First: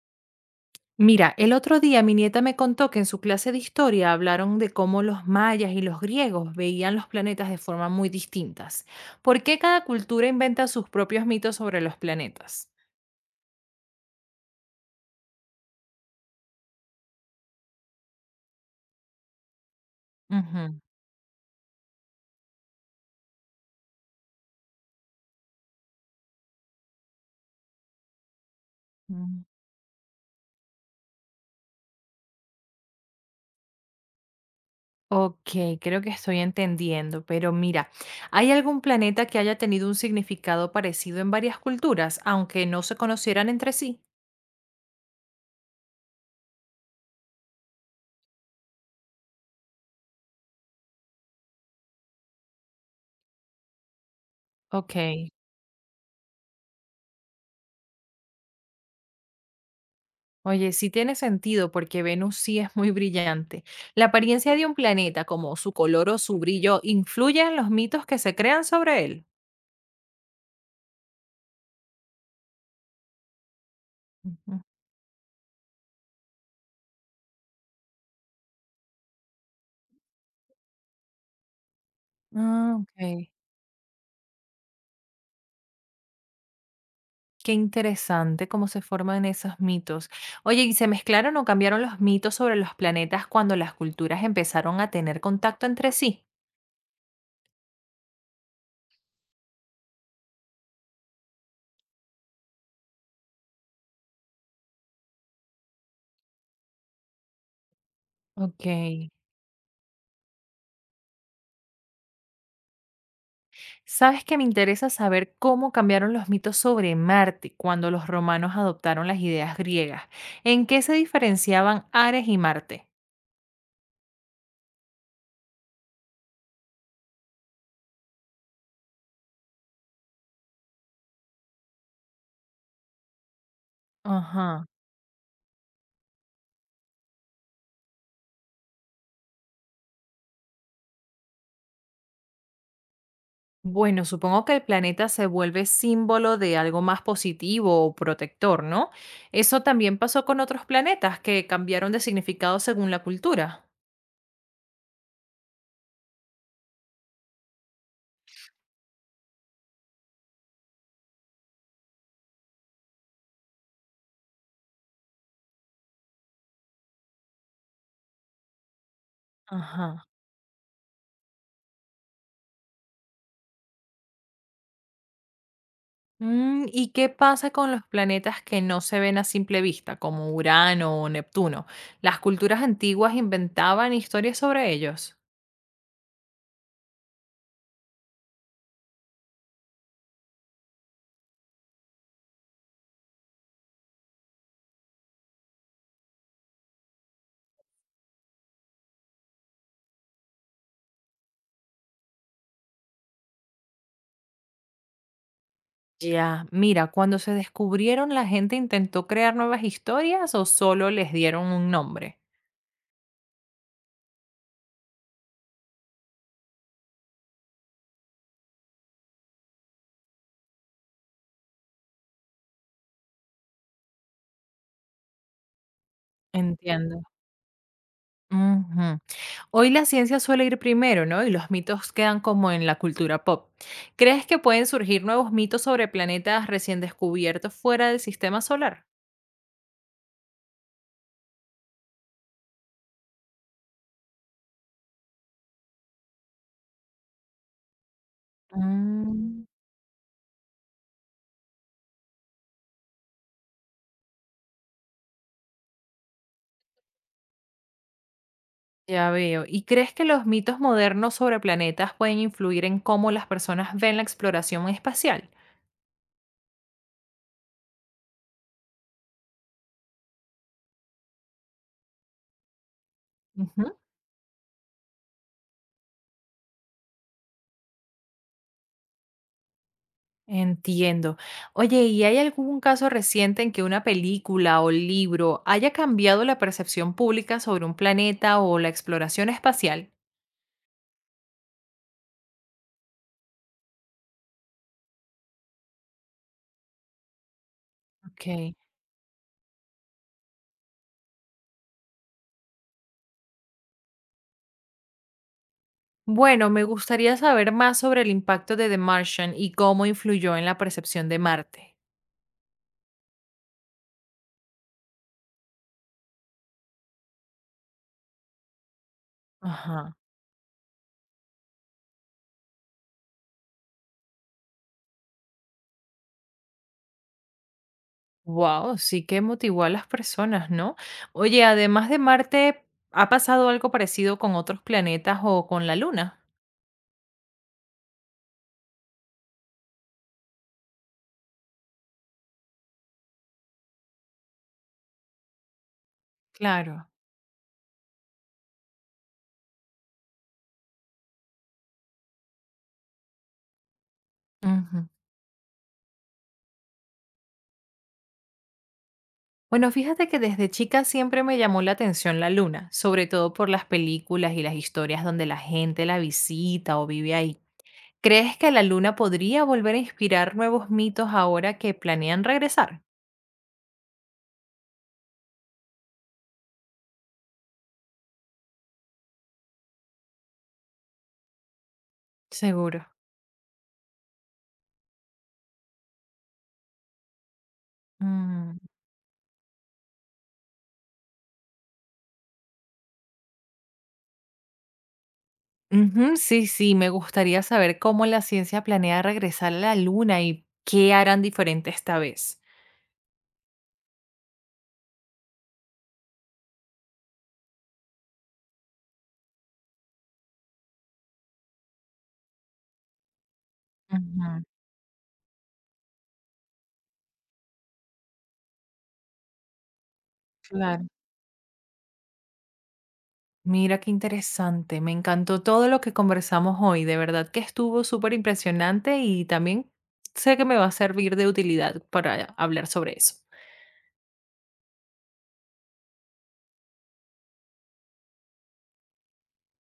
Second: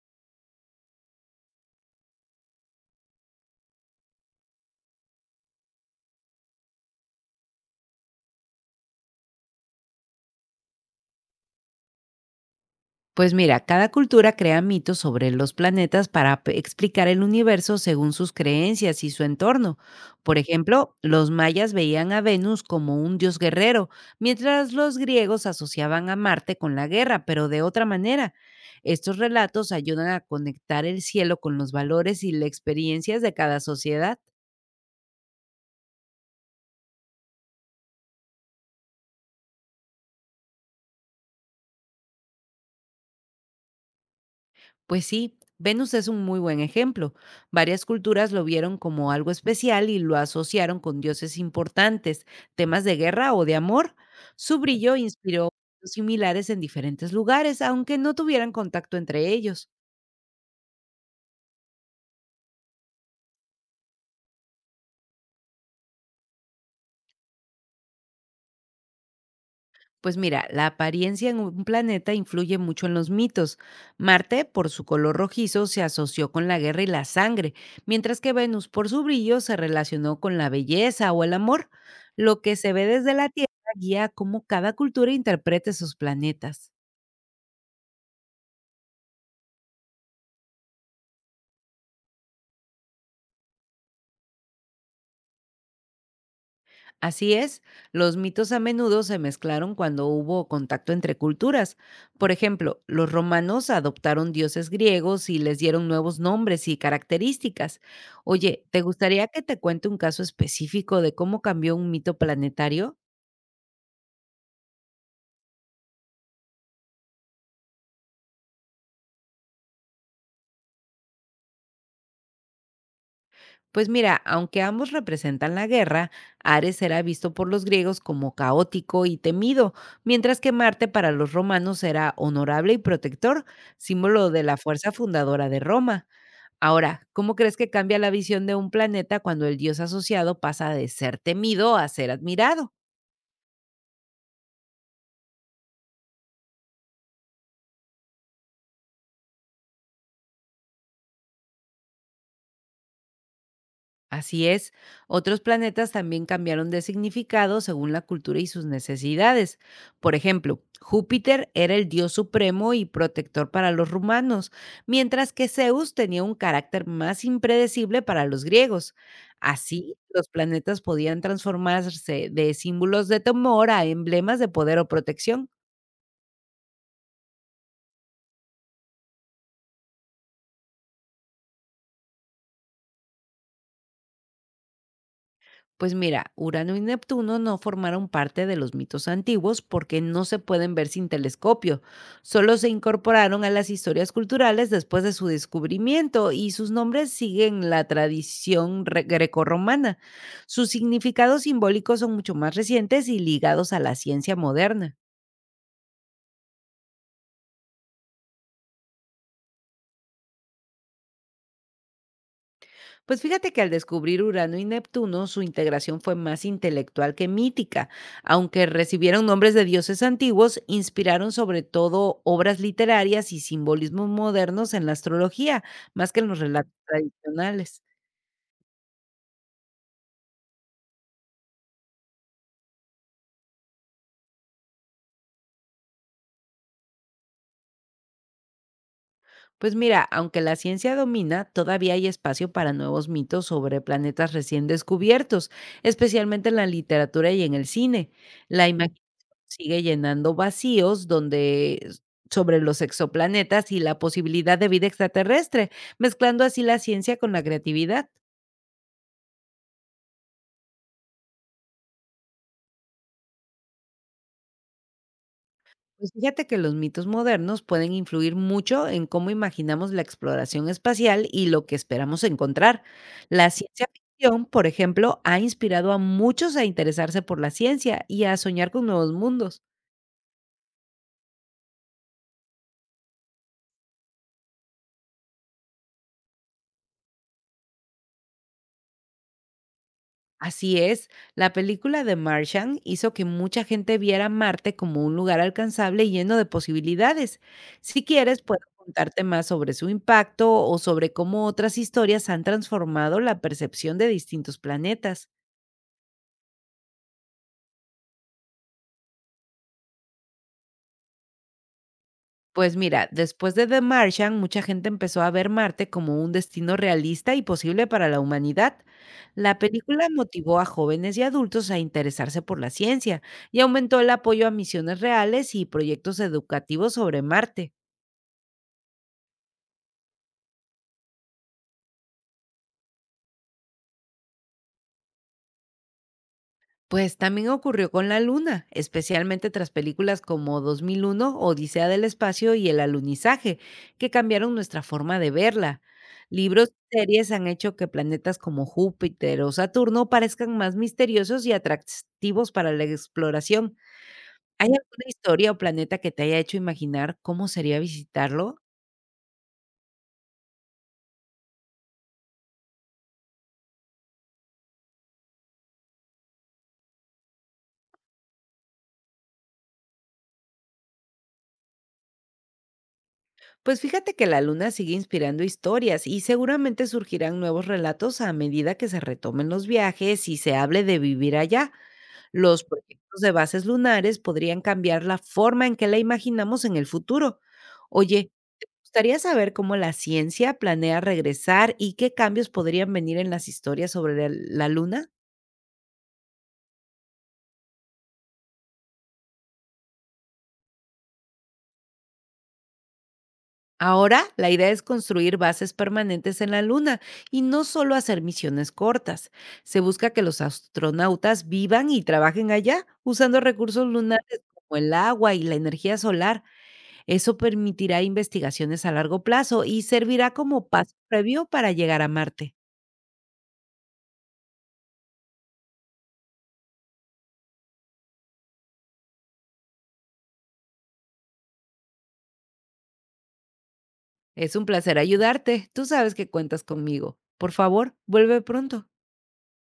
Mira, el otro día mi nieta me contó que en su clase de historia hablaron de cómo los mayas y los griegos veían los planetas de forma muy distintas. ¿Por qué cada cultura inventa sus propios mitos sobre los planetas? Pues mira, cada cultura crea mitos sobre los planetas para explicar el universo según sus creencias y su entorno. Por Ujú. ejemplo, los mayas veían a Venus como un dios guerrero, mientras los griegos asociaban a Marte con la guerra, pero de otra manera. Estos Mm. relatos ayudan a conectar el cielo con los valores y las experiencias de cada sociedad. Ok, creo que estoy entendiendo, pero mira, ¿hay algún planeta que haya tenido un significado parecido en varias culturas, aunque no se conocieran entre sí? Pues sí, Venus es un muy buen ejemplo. Varias culturas lo vieron como algo especial y lo asociaron con dioses importantes, temas de guerra o de amor. Su brillo Ok. inspiró similares en diferentes lugares, aunque no tuvieran contacto entre ellos. Oye, sí tiene sentido porque Venus sí es muy brillante. La apariencia de un planeta, como su color o su brillo, influye en los mitos que se crean sobre él. Pues mira, la apariencia en un planeta influye mucho en los mitos. Marte, Ujú. por su color rojizo, se asoció con la guerra y la sangre, mientras que Venus, por su brillo, se relacionó con la belleza o el amor. Lo que se Ah, ve desde la ok. Tierra guía cómo cada cultura interprete sus planetas. Qué interesante cómo se forman esos mitos. Oye, ¿y se mezclaron o cambiaron los mitos sobre los planetas cuando las culturas empezaron a tener contacto entre sí? Así es, los mitos a menudo se mezclaron cuando hubo contacto entre culturas. Por ejemplo, los romanos adoptaron dioses griegos y les dieron nuevos nombres y características. Oye, Ok. ¿te gustaría que te cuente un caso específico de cómo cambió un mito planetario? Sabes que me interesa saber cómo cambiaron los mitos sobre Marte cuando los romanos adoptaron las ideas griegas. ¿En qué se diferenciaban Ares y Marte? Pues mira, aunque ambos representan la guerra, Ares era visto por los griegos como caótico y temido, mientras que Marte para los romanos era honorable y protector, símbolo de la Ajá. fuerza fundadora de Roma. Ahora, ¿cómo crees que cambia la visión de un planeta cuando el dios asociado pasa de ser temido a ser admirado? Bueno, supongo que el planeta se vuelve símbolo de algo más positivo o protector, ¿no? Eso también pasó con otros planetas que cambiaron de significado según la cultura. Así es, otros planetas también cambiaron de significado según la cultura y sus necesidades. Por ejemplo, Júpiter era el dios supremo y protector para los rumanos, mientras que Zeus tenía un carácter más impredecible para los griegos. Así, Ajá. los planetas podían transformarse de símbolos de temor a emblemas de poder o protección. Mm, ¿y qué pasa con los planetas que no se ven a simple vista, como Urano o Neptuno? ¿Las culturas antiguas inventaban historias sobre ellos? Pues mira, Urano y Neptuno no formaron parte de los mitos antiguos porque no se pueden ver sin telescopio. Solo se incorporaron a las historias culturales después de su descubrimiento y sus nombres siguen la tradición grecorromana. Sus significados simbólicos son mucho más recientes y ligados a la ciencia moderna. Ya, mira, cuando se descubrieron, ¿la gente intentó crear nuevas historias o solo les dieron un nombre? Pues fíjate que al descubrir Urano y Neptuno, su integración fue más intelectual que mítica. Aunque recibieron nombres de dioses antiguos, inspiraron sobre todo obras literarias y simbolismos modernos en la astrología, más que en los relatos Entiendo. tradicionales. Ujú. Hoy la ciencia suele ir primero, ¿no? Y los mitos quedan como en la cultura pop. ¿Crees que pueden surgir nuevos mitos sobre planetas recién descubiertos fuera del sistema solar? Pues mira, aunque la ciencia domina, todavía hay espacio para nuevos mitos sobre planetas recién descubiertos, especialmente en la literatura y en el cine. La imaginación Mm. sigue llenando vacíos sobre los exoplanetas y la posibilidad de vida extraterrestre, mezclando así la ciencia con la creatividad. Ya veo. ¿Y crees que los mitos modernos sobre planetas pueden influir en cómo las personas ven la exploración espacial? Pues fíjate que los mitos modernos pueden influir mucho en cómo imaginamos la exploración espacial y lo que esperamos encontrar. La Ujú. ciencia ficción, por ejemplo, ha inspirado a muchos a interesarse por la ciencia y a soñar con nuevos mundos. Entiendo. Oye, ¿y hay algún caso reciente en que una película o libro haya cambiado la percepción pública sobre un planeta o la exploración espacial? Así es, la película de Martian hizo que mucha gente viera Marte como un lugar alcanzable y lleno de posibilidades. Si quieres, Ok. puedo contarte más sobre su impacto o sobre cómo otras historias han transformado la percepción de distintos planetas. Bueno, me gustaría saber más sobre el impacto de The Martian y cómo influyó en la percepción de Marte. Pues mira, después de The Martian, mucha gente empezó a ver Marte como un destino realista y posible para la humanidad. La Ajá. película motivó a jóvenes y adultos a interesarse por la ciencia y aumentó el apoyo a misiones reales y proyectos educativos sobre Marte. Wow, sí que motivó a las personas, ¿no? Oye, además de Marte, ¿ha pasado algo parecido con otros planetas o con la Luna? Pues también ocurrió con la Luna, especialmente tras películas como 2001, Odisea del Espacio y El Alunizaje, que cambiaron nuestra forma de verla. Libros Claro. y series han hecho que planetas como Júpiter o Saturno parezcan más misteriosos y atractivos para la exploración. ¿Hay Ujú. alguna historia o planeta que te haya hecho imaginar cómo sería visitarlo? Bueno, fíjate que desde chica siempre me llamó la atención la Luna, sobre todo por las películas y las historias donde la gente la visita o vive ahí. ¿Crees que la Luna podría volver a inspirar nuevos mitos ahora que planean regresar? Pues fíjate que la Luna sigue inspirando historias y seguramente surgirán nuevos relatos a medida que se retomen los viajes y se hable de vivir allá. Los Seguro. proyectos de bases lunares podrían cambiar la forma en que la imaginamos en el futuro. Oye, Mm. gustaría saber cómo la ciencia planea regresar y qué cambios podrían venir en las historias sobre la Luna. Ujú, sí, me gustaría saber cómo la ciencia planea regresar a la Luna y qué harán diferente esta vez. Ahora, la idea es construir bases permanentes en la Luna y no solo hacer misiones cortas. Se busca que los astronautas vivan y trabajen allá usando recursos lunares Ujú. como el agua y la energía solar. Eso permitirá investigaciones a largo plazo y servirá como Claro. paso previo para llegar a Marte. Mira qué interesante, me encantó todo lo que conversamos hoy, de verdad que estuvo súper impresionante y también sé que me va a servir de utilidad para hablar sobre eso. Es un placer ayudarte. Tú sabes que cuentas conmigo. Por favor, vuelve pronto.